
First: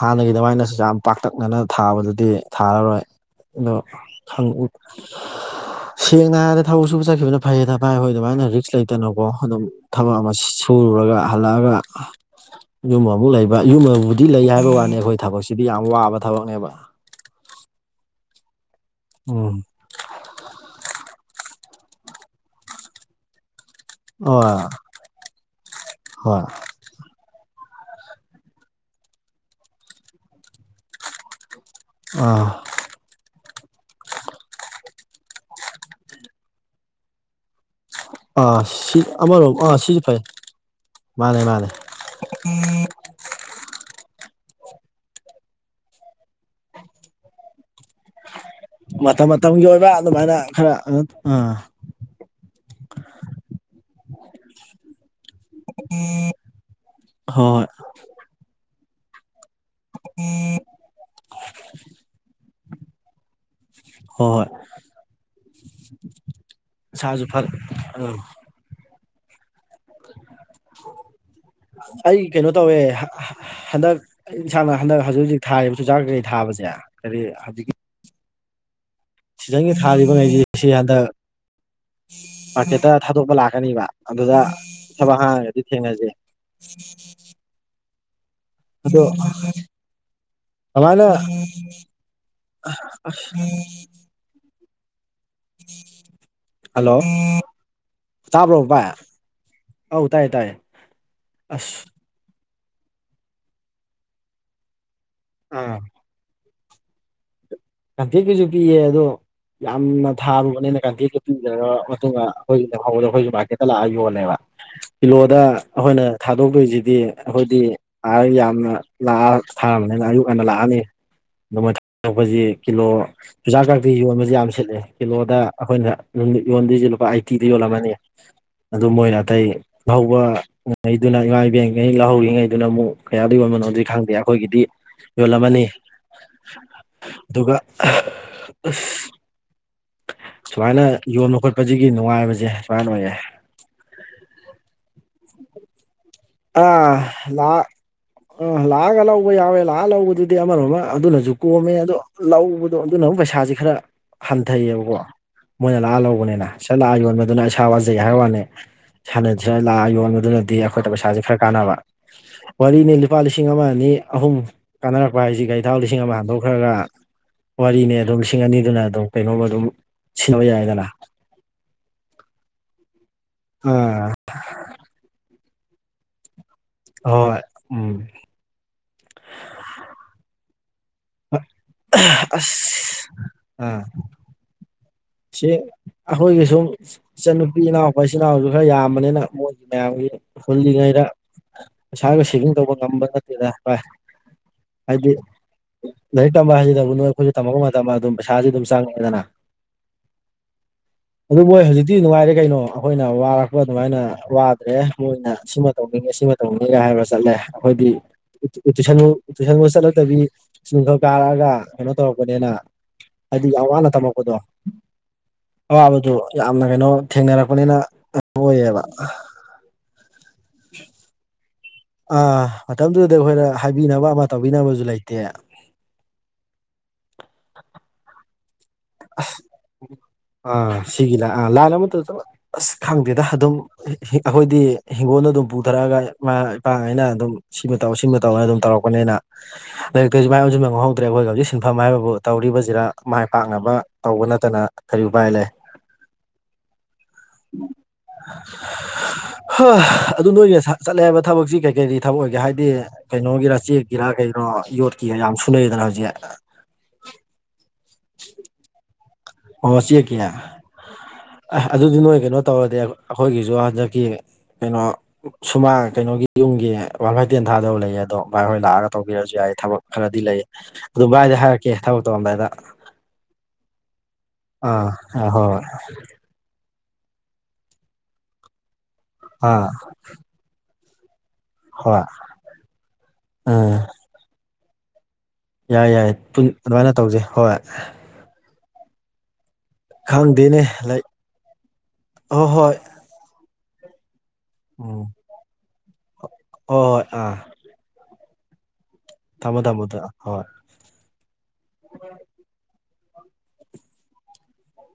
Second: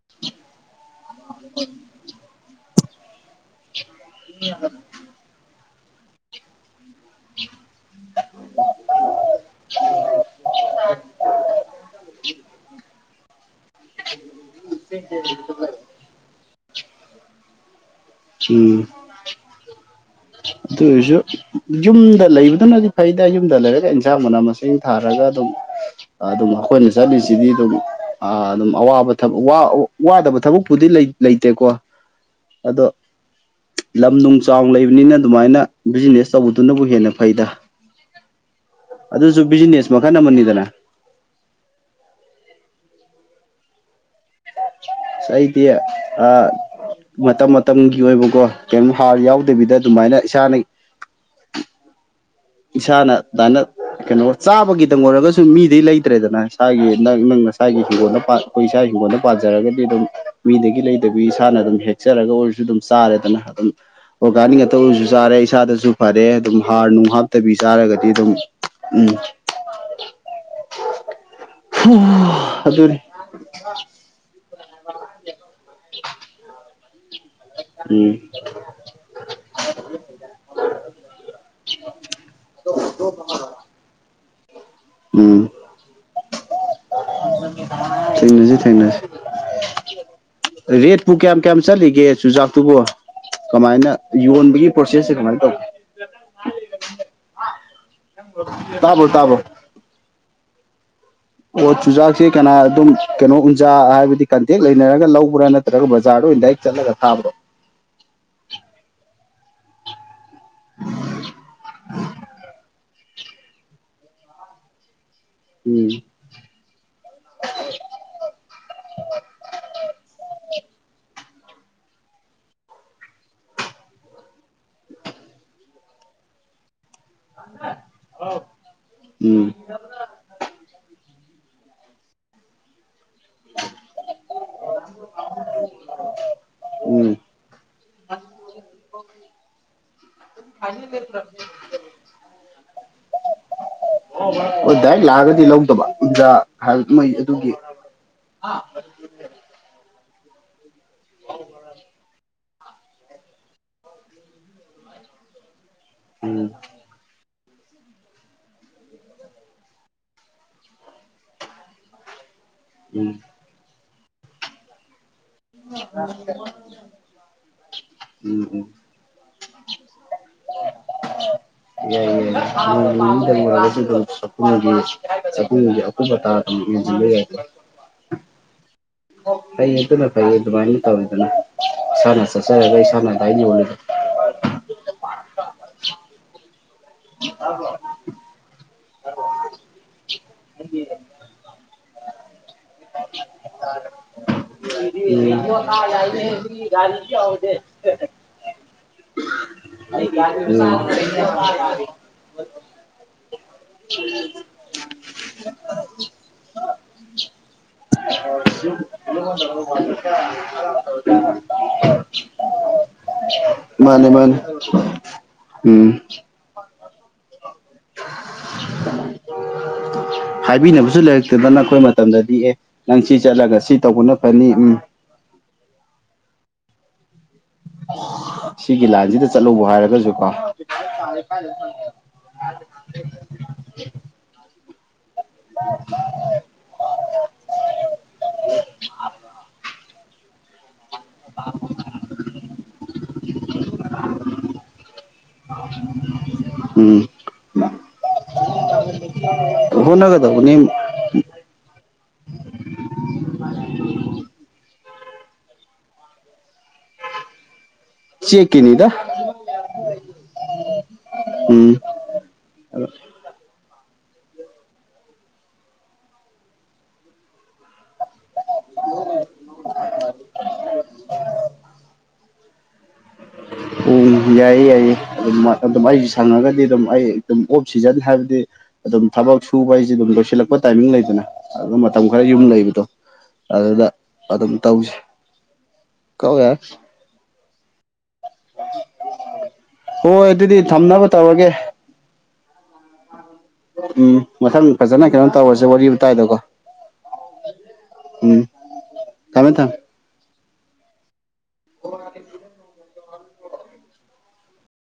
ꯍꯥꯟꯅꯒꯤ ꯑꯗꯨꯃꯥꯏꯅꯁꯨ ꯌꯥꯝ ꯄꯥꯛꯇꯛꯅꯅ ꯊꯥꯕꯗꯗꯤ ꯊꯥꯔꯔꯣꯏ ꯑꯗꯣ ꯈꯪ ꯁꯦꯡꯅ ꯍꯥꯏꯔꯛ ꯊꯕꯛ ꯁꯨꯕ ꯆꯠꯈꯤꯕꯅ ꯐꯩꯌꯦ ꯊꯚꯥꯏ ꯑꯩꯈꯣꯏ ꯑꯗꯨꯃꯥꯏꯅ ꯔꯤꯛꯁ ꯂꯩꯇꯅꯀꯣ ꯑꯗꯨꯝ ꯊꯕꯛ ꯑꯃ ꯁꯨꯔꯒ ꯍꯜꯂꯛꯑꯒ ꯑ ꯌꯨꯃꯗ ꯂꯩ ꯕ ꯌꯨꯝꯕꯕꯨꯗꯤ ꯂꯩ ꯍꯥꯏꯕ ꯋꯥꯅꯤ ꯑꯩꯈꯣꯏ ꯊꯕꯛꯁꯤꯗꯤ ꯌꯥꯝ ꯋꯥꯕ ꯊꯕꯛꯅꯦꯕ ꯆꯨ ꯎꯝ ꯑꯗꯨ ꯑꯣꯏꯔꯁꯨ ꯌꯨꯝꯗ ꯂꯩꯕꯗꯨꯅꯗꯤ ꯐꯩꯗ ꯌꯨꯝꯗ ꯂꯩꯔꯒ ꯏꯟꯖꯥꯡ ꯃꯅꯥ ꯍꯣꯏ ꯃꯁꯤꯡ ꯊꯥꯔꯒ ꯑꯗꯨꯝ ꯍꯣꯏ ꯑꯗꯨꯝ ꯑꯩꯈꯣꯏꯅ ꯆꯠꯂꯤꯁꯤꯗꯤ ꯑꯗꯨꯝ ꯑꯥ ꯑꯗꯨꯝ ꯑꯋꯥꯕ ꯊꯕꯛ ꯋꯥ ꯋꯥꯗꯕ ꯊꯕꯛꯄꯨꯗꯤ ꯂꯩ ꯂꯩꯇꯦꯀꯣ ꯑꯥ ꯑꯗꯣ ꯂꯝ ꯅꯨꯡ ꯆꯥꯎꯅ ꯂꯩꯕꯅꯤꯅ ꯑꯗꯨꯃꯥꯏꯅ ꯕꯤꯖꯤꯅꯦꯁ ꯇꯧꯕꯗꯨꯅꯕꯨ ꯍꯦꯟꯅ ꯐꯩꯗ ꯑꯥ ꯁꯤ ꯑꯗꯨꯁꯨ ꯑꯃꯔꯣꯝ ꯑꯥ ꯕꯤꯖꯤꯅꯦꯁ ꯁꯤꯁꯨ ꯃꯈꯜ ꯐꯩ ꯑꯃꯅꯤꯗꯅ ꯃꯥꯅꯦ ꯃꯥꯅꯦ ꯑꯁ ꯑꯩꯗꯤ ꯑ ꯃꯇꯝ ꯃꯇꯝꯒꯤ ꯑꯣꯏꯕꯀꯣ ꯀꯩꯝ ꯍꯥꯔ ꯃꯇꯝ ꯃꯇꯝꯒꯤ ꯌꯥꯎꯗꯕꯤꯗ ꯑꯣꯏꯕ ꯑꯗꯨꯃꯥꯏꯅ ꯏꯁꯥꯅ ꯈꯔ ꯑꯪ ꯏꯁꯥꯅ ꯑꯗꯨꯃꯥꯏꯅ ꯀꯩꯅꯣ ꯆꯥꯕꯒꯤꯗꯪ ꯑꯣꯏꯔꯒꯁꯨ ꯃꯤꯗꯩ ꯂꯩꯇ꯭ꯔꯦꯗꯅ ꯏꯁꯥꯒꯤ ꯅꯪ ꯅꯪ ꯍꯣꯏ ꯍꯣꯏ ꯅꯁꯥꯒꯤ ꯍꯤꯡꯒꯣꯜꯗ ꯑꯩꯈꯣꯏ ꯏꯁꯥꯒꯤ ꯍꯤꯡꯒꯣꯜꯗ ꯄꯥꯟꯖꯔꯒ ꯑꯗꯨꯝ ꯃꯤꯗꯒꯤ ꯂꯩꯗꯕꯤ ꯏꯁꯥꯅ ꯑꯗꯨꯝ ꯍꯦꯛꯆꯔꯒ ꯑꯣꯏꯔꯁꯨ ꯑꯗꯨꯝ ꯆꯥꯔꯦꯗꯅ ꯑꯗꯨꯝ ꯍꯣꯏ ꯑꯣꯔꯒꯥꯅꯤꯛ ꯉꯥꯛꯇ ꯑꯣꯏꯖꯨ ꯆꯥꯔꯦ ꯏꯁꯥꯗꯁꯨ ꯐꯔꯦ ꯑꯗꯨꯝ ꯍꯥꯔ ꯅꯨꯡ ꯏꯁꯥꯁꯨ ꯍꯥꯞ ꯐ ꯇꯕꯤ ꯆꯥꯔꯒꯗꯤ ꯑꯥ ꯑꯗꯨꯝ ꯎꯝ ꯑꯩ ꯀꯩꯅꯣ ꯇꯧꯋꯦ ꯑꯗꯨꯅꯤ ꯍꯥ ꯍꯥ ꯍꯟꯗꯛ ꯑꯩ ꯏꯁꯥꯅ ꯍꯟꯗꯛ ꯍꯧꯖꯤꯛ ꯍꯧꯖꯤꯛ ꯊꯥꯔꯤꯕ ꯆꯨꯖꯥꯛ ꯀꯀꯩ ꯊꯥꯕꯖ‌ꯦ ꯀꯔꯤ ꯍꯧꯖꯤꯛꯀꯤ ꯎꯝ ꯁꯤꯖꯟꯒꯤ ꯊꯥꯔꯤꯕꯉꯩꯗꯤ ꯁꯤ ꯍꯟꯗꯛ ꯃꯥꯔꯀꯦꯠꯇ ꯊꯥꯗꯣꯛꯄ ꯂꯥꯛꯀꯅꯤꯕ ꯑꯗꯨꯗ ꯊꯕꯛ ꯎꯝ ꯍꯥꯡꯉꯒꯗꯤ ꯊꯦꯡꯅꯖꯦ ꯊꯦꯡꯅꯖ‌ꯦ ꯊꯦꯡꯅꯖ‌ꯦ ꯀꯃꯥꯏꯅ ꯔꯦꯠꯄꯨ ꯀꯌꯥꯝ ꯀꯌꯥꯝ ꯆꯠꯂꯤꯒꯦ ꯆꯨꯖꯥꯛꯇꯨꯕ‌ꯣ ꯀꯃꯥꯏꯅ ꯌꯣꯟꯕꯒꯤ ꯄ꯭ꯔꯣꯁꯦꯁꯁꯦ ꯀꯃꯥꯏꯅ ꯇꯧꯏ ꯍꯜꯂꯣ ꯇꯥꯕ꯭ꯔꯣ ꯕꯥꯏ ꯑꯧ ꯇꯥꯏ ꯇꯥꯏꯌ‌ꯦ ꯑꯣ ꯆꯨꯖꯥꯛꯁꯦ ꯀꯅꯥ ꯑꯗꯨꯝ ꯀꯩꯅꯣ ꯎꯟꯖꯥ ꯍꯥꯏꯕꯗꯤ ꯀꯟꯇꯦꯛ ꯂꯩꯅꯔꯒ ꯂꯧꯕ꯭ꯔꯥ ꯑꯥ ꯅꯠꯇ꯭ꯔꯒ ꯕꯖ ꯖꯥꯔꯗ ꯑꯣꯏꯅ ꯗꯥꯏꯛ ꯆꯠꯂꯒ ꯊꯥꯕ꯭ꯔꯣ ꯀꯟꯇꯦꯛꯀꯤꯖꯨ ꯄꯤꯌꯦ ꯑꯗꯣ ꯌꯥꯝꯅ ꯊꯥꯔꯨꯕꯅꯤꯅ ꯀꯟꯇꯦꯛꯇꯨ ꯄꯤꯈ꯭ꯔꯕ ꯃꯇꯨꯡꯗ ꯑꯩꯈꯣꯏꯒꯤ ꯂꯦꯝꯍꯧꯕꯗꯣ ꯑꯩꯈꯣꯏꯒꯤ ꯃꯥꯔꯀꯦꯠꯇ ꯂꯥꯛꯑꯒ ꯌꯣꯜꯂꯦꯕ ꯀꯤꯂꯣꯗ ꯎꯝ ꯑꯩꯈꯣꯏꯅ ꯊꯥꯗꯣꯛꯇꯣꯏꯁꯤꯗꯤ ꯑꯩꯈꯣꯏꯗꯤ ꯌꯥꯝꯅ ꯂꯥꯛꯑ ꯊꯥꯔꯕꯅꯤꯅ ꯑꯌꯨꯛ ꯉꯥꯟꯅ ꯂꯥꯛꯑꯅꯤ ꯑꯗꯨꯃꯥꯏ ꯊꯗꯣꯛꯄꯖꯤ ꯀꯤꯂꯣ ꯆꯨꯖꯥꯛ ꯀꯛꯇꯤ ꯌꯣꯟꯕꯁꯦ ꯌꯥꯝ ꯁꯤꯠꯂꯦ ꯀꯤꯂꯣꯗ ꯑꯩꯈꯣꯏꯅ ꯌꯣꯟꯗꯣꯏꯁꯤ ꯂꯨꯄꯥ ꯑꯩ ꯇꯤꯗ ꯌꯣꯜꯂꯝꯃꯅꯤ ꯑꯗꯨ ꯃꯣꯏꯅ ꯎꯝ ꯑꯇꯩ ꯋꯥ ꯍꯩꯗꯨꯅ ꯏꯃꯥ ꯏꯕꯦꯟꯉꯩ ꯂꯧꯍꯧꯔꯤꯉꯩꯗꯨꯅ ꯑꯃꯨꯛ ꯀꯌꯥꯗ ꯌꯣꯟꯕꯅꯣꯗꯤ ꯑꯗꯨꯗꯤ ꯈꯪꯗꯦ ꯑꯩꯈꯣꯏꯒꯤꯗꯤ ꯌꯣꯜꯃꯅꯤ ꯎꯝ ꯑꯗꯨꯒ ꯑꯁ ꯁꯨꯃꯥꯏꯅ ꯌꯣꯟꯕ ꯈꯣꯠꯄꯁꯤꯒꯤ ꯅꯨꯡꯉꯥꯏꯕꯁꯦ ꯁꯨꯃꯥꯏꯅ ꯑꯣꯏꯌꯦ ꯍꯣꯏ ꯗꯥꯏꯔꯦꯛ ꯂꯥꯛꯑꯒꯗꯤ ꯂꯧꯗꯕ ꯌꯨꯝꯗ ꯑꯥ ꯂꯥꯛ ꯑꯥ ꯂꯥꯛ ꯂꯥꯛꯑꯒ ꯂꯧꯕ ꯌꯥꯎꯋꯦ ꯂꯥꯛꯑꯒ ꯂꯧꯕꯗꯨꯗꯤ ꯑꯃꯔꯣꯝ ꯑꯃ ꯑꯗꯨꯅꯖꯨ ꯀꯣꯝꯃꯦ ꯑꯗꯣ ꯂꯧꯕꯗꯣ ꯑꯗꯨꯅ ꯑꯃꯨꯛ ꯄꯩꯁꯥꯁꯦ ꯈꯔ ꯍꯟꯊꯩꯌꯦꯕꯀꯣ ꯃꯣꯏꯅ ꯂꯥꯛꯑ ꯂꯧꯕꯅꯤꯅ ꯎꯝ ꯁꯥ ꯂꯥꯛꯑ ꯌꯣꯟꯕꯗꯨꯅ ꯑꯁ ꯏꯁꯥ ꯋꯥꯖꯩ ꯍꯥꯏꯕ ꯋꯥꯅꯤ ꯏꯁꯥꯟꯅꯖꯥ ꯂꯥꯛꯑ ꯌꯣꯟꯕꯗꯨꯅꯗꯤ ꯑꯩꯈꯣꯏꯗ ꯄꯩꯁꯥꯁꯦ ꯈꯔ ꯀꯥꯟꯅꯕ ꯋꯥꯔꯤꯅꯤ ꯎꯝ ꯂꯨꯄꯥ ꯂꯤꯁꯤꯡ ꯑꯃ ꯑꯅꯤ ꯑꯍꯨꯝ ꯀꯥꯟꯅꯔꯛꯄ ꯍꯥꯏꯁꯤ ꯒꯔꯤ ꯊꯥꯎ ꯂꯤꯁꯤꯡ ꯑꯃ ꯍꯟꯗꯣꯛꯈ꯭ꯔꯒ ꯋꯥꯔꯤꯅꯦ ꯑꯗꯨꯝ ꯂꯤꯁꯤꯡ ꯎꯝ ꯎꯝ ꯑꯅꯤꯗꯨꯅ ꯑꯗꯨꯝ ꯀꯩꯅꯣꯝꯃ ꯑꯗꯨꯝ ꯁꯤꯖꯤꯟꯅꯕ ꯌꯥꯏꯗꯅ ꯁ ꯁ ꯑꯥ ꯕ ꯏ ꯍꯣꯏ ꯍꯥꯏ ꯎꯝ ꯐꯩ ꯑꯗꯨꯅ ꯐꯩ ꯑꯗꯨꯃꯥꯏꯅ ꯇꯧꯔꯤꯗꯅ ꯏꯁꯥꯅ ꯑꯁ ꯆꯠꯆꯔꯒ ꯏꯁꯥꯅ ꯑꯗꯨꯗꯥꯥꯏꯅ ꯌꯣꯂ ꯑꯥ ꯁꯤ ꯑꯩꯈꯣꯏꯒꯤ ꯁꯨꯝ ꯏꯆꯟꯅꯨꯄꯤ ꯏꯅꯥꯎ ꯏꯆꯤꯟ ꯏꯅꯥꯎꯁꯨ ꯈꯔ ꯌꯥꯝꯕꯅꯤꯅ ꯃꯣꯏꯒꯤ ꯃꯌꯥꯝꯒꯤ ꯍꯨꯜꯂꯤꯉꯩꯗ ꯏꯁꯥꯒ ꯁꯦꯚꯤꯡ ꯇꯧꯕ ꯉꯝꯕ ꯅꯠꯇ [INAUDIBLE] ꯂꯥꯏꯔꯤꯛ ꯗꯤꯑꯣ ꯇꯝꯕ ꯍꯥꯏꯁꯤꯗꯕꯨ ꯅꯣꯏ ꯑꯩꯈꯣꯏꯁꯨ ꯇꯝꯃꯛꯄ ꯃꯇꯝꯗ ꯂ ꯑꯗꯨꯝ ꯄꯩꯁꯥꯁꯦ ꯑꯗꯨꯝ ꯆꯪꯉꯛꯑꯦꯗꯅ ꯀꯗꯦ ꯃꯥ ꯑꯗꯨ ꯃꯣꯏ ꯍꯧꯖꯤꯛꯇꯤ ꯅꯨꯡꯉꯥꯏꯔꯦ ꯀꯩꯅꯣ ꯑꯩꯈꯣꯏꯅ ꯋꯥꯔꯛꯄ ꯑꯗꯨꯃꯥꯏꯅ ꯭ꯔꯦ ꯃꯣꯏꯅ ꯁꯤꯃ ꯇꯧꯅꯤꯡꯉꯦ ꯁꯤꯃ ꯇꯧꯉꯦꯒ ꯍꯥꯏꯕ ꯆꯠꯂꯦ ꯑꯩꯈꯣꯏꯗꯤ ꯇꯨꯏꯁꯟ ꯇꯨꯏꯁꯟꯕꯨ ꯆꯠꯂꯛꯇꯕꯤ ꯁ ꯈꯔ ꯀꯥꯔꯛꯑꯒ ꯀꯩꯅꯣ ꯇꯧꯔꯛꯄꯅꯤꯅ ꯍꯥꯏꯗꯤ ꯌꯥꯝ ꯋꯥꯅ ꯃꯥꯅꯦ ꯇꯝꯃꯛꯄꯗꯣ ꯃꯥꯅꯦ ꯎꯝ ꯑꯋꯥꯕꯗꯨ ꯌꯥꯝꯅ ꯀꯩꯅꯣ ꯊꯦꯡꯅꯔꯛꯄꯅꯤꯅ ꯑꯣꯏꯌꯦꯕ ꯍꯥꯏꯕꯤꯅꯕꯁꯨ ꯂꯩꯔꯛꯇꯗ ꯅ ꯑꯩꯈꯣꯏ ꯃꯇꯝꯗꯗꯤ ꯑꯥ ꯑꯦ ꯅꯪ ꯃꯇꯝꯗꯨꯗ ꯁꯤ ꯑꯩꯈꯣꯏꯅ ꯆꯠꯂꯒ ꯁꯤ ꯍꯥꯏꯕꯤꯅꯕ ꯇꯧꯕꯅ ꯑꯃ ꯐꯅꯤ ꯎꯝ ꯇꯧꯕꯤꯅꯕꯁꯨ ꯂꯩꯇꯦ ꯁꯤꯒꯤ ꯂꯥꯏꯟꯁꯤꯗ ꯆꯠꯂꯧꯕ ꯍꯥꯏꯔꯒꯁꯨ ꯀꯣ ꯑꯥ ꯁꯤꯒꯤ ꯂꯥꯟ ꯑꯥ ꯂꯥꯟ ꯑꯃꯇ ꯆꯠꯂ ꯑꯁ ꯈꯪꯗꯦꯗ ꯑꯗꯨꯝ ꯑꯩꯈꯣꯏꯗꯤ ꯍꯤꯡꯒꯣꯜꯗ ꯑꯗꯨꯝ ꯄꯨꯊꯔꯛꯑꯒ ꯏꯃꯥ ꯏꯄꯥꯉꯩꯅ ꯑꯗꯨꯝ ꯁꯤꯃ ꯃꯇꯧ ꯁꯤ ꯃꯇꯧꯅ ꯑꯗꯨꯝ ꯇꯧꯔꯛꯄꯅꯤꯅ [INAUDIBLE] ꯂꯥꯏꯔꯤꯛꯇꯩꯁꯨ ꯃꯥꯏ ꯑꯣꯟꯕ ꯉꯝꯍꯧꯗ꯭ꯔꯦ ꯑꯩꯈꯣꯏꯒꯤ ꯍꯧꯖꯤꯛ ꯁꯤꯟꯐꯝ ꯍꯥꯏꯕꯕꯨ ꯇꯧꯔꯤꯕꯁꯤꯗ ꯃꯥꯏ ꯄꯥꯛꯅꯕ ꯇꯧꯕ ꯅꯠꯇꯅ ꯀꯔꯤ ꯎꯄꯥꯏ ꯂꯩ ꯎꯝ ꯍ ꯑꯗꯨ ꯍꯣꯠꯅꯒꯗꯧꯕꯅꯤ ꯅꯣꯏꯅꯦ ꯁꯥ ꯆꯠꯂꯦꯕ ꯊꯕꯛꯁꯤ ꯀꯩ ꯀꯔꯤ ꯊꯕꯛ ꯑꯣꯏꯒꯦ ꯍꯥꯏꯗꯤ ꯀꯩꯅꯣꯒꯤꯔꯥ ꯆꯦꯛꯀꯤꯔꯥ ꯀꯩꯒꯤꯔꯥ ꯌꯣꯠꯀꯤꯔ ꯌꯥꯝ ꯁꯨꯅꯩꯗꯅ ꯍꯧꯖꯤꯛ ꯆꯀꯤꯅꯤꯗ ꯑꯣ ꯆꯦꯛꯀꯤꯅꯦ ꯑ ꯎꯝ ꯑꯗꯨꯗꯤ ꯅꯣꯏ ꯀꯩꯅꯣ ꯇꯧꯔꯗꯤ ꯑꯩꯈꯣꯏꯒꯤꯁꯨ ꯍꯟꯗꯛꯀꯤ ꯀꯩꯅꯣ ꯁꯨꯃꯥꯡ ꯀꯩꯅꯣꯒꯤ ꯌꯨꯝꯒꯤ ꯋꯥꯜ ꯐꯚꯥꯏ ꯇꯦꯟ ꯊꯥꯗꯕ ꯂꯩꯌꯦ ꯑꯗꯣ ꯚꯥꯏ ꯍꯣꯏ ꯂꯥꯛꯑꯒ ꯇꯧꯕꯤꯔꯁꯨ ꯌꯥꯏ ꯊꯕꯛ ꯈꯔꯗꯤ ꯂꯩꯌꯦ ꯑꯗꯨꯗꯨꯕꯥꯥꯏꯗ ꯍꯥꯔꯛꯦ ꯊꯒ ꯇꯣꯗꯏꯗ ꯎꯝ ꯌꯥꯏꯌꯦ ꯑꯥ ꯑꯥ ꯍꯣꯏ ꯌꯥꯏꯌꯦꯃ ꯁꯪꯉꯒꯗꯤ ꯑꯗꯨꯝ ꯑꯩ ꯑꯗꯨꯝ ꯑꯣꯞ ꯁꯤꯖꯟ ꯍꯥꯏꯕꯗꯤ ꯑꯗꯨꯝ ꯊꯕꯛ ꯍꯣꯏ ꯑꯥ ꯁꯨꯕ ꯑꯩꯁꯦ ꯑꯗꯨꯝ ꯂꯣꯏꯁꯤꯜꯂꯛꯄ ꯇꯥꯏꯃꯤꯡ ꯂꯩꯗꯅ ꯑꯗꯨ ꯍꯣꯏ ꯃꯇꯝ ꯈꯔ ꯌꯨꯝ ꯂꯩꯕꯗꯣ ꯎꯝ ꯑꯗꯨꯗ ꯑꯗꯨꯝ ꯇꯧꯁꯤ ꯌꯥꯏ ꯌꯥꯏ ꯑꯗꯨꯃꯥꯏꯅ ꯇꯧꯁꯤꯩ ꯍꯣꯏ ꯍꯣꯏ ꯑꯗꯨꯗꯤ ꯊꯝꯅꯕ ꯇꯧꯔꯒꯦ ꯑ ꯍꯣꯏ ꯎꯝ ꯃꯊꯪ ꯐꯖꯅ ꯀꯩꯅꯣ ꯇꯧꯔꯁꯦ ꯋꯥꯔꯤ ꯋꯥꯇꯥꯏꯗꯀꯣ ꯍ ꯍꯣꯏ ꯑꯥ ꯎꯝ ꯊꯝꯃꯦ ꯊꯝꯃꯣ ꯊꯝꯃꯦ ꯊꯝꯃꯣꯗ ꯍꯣꯏ [UNINTELLIGIBLE]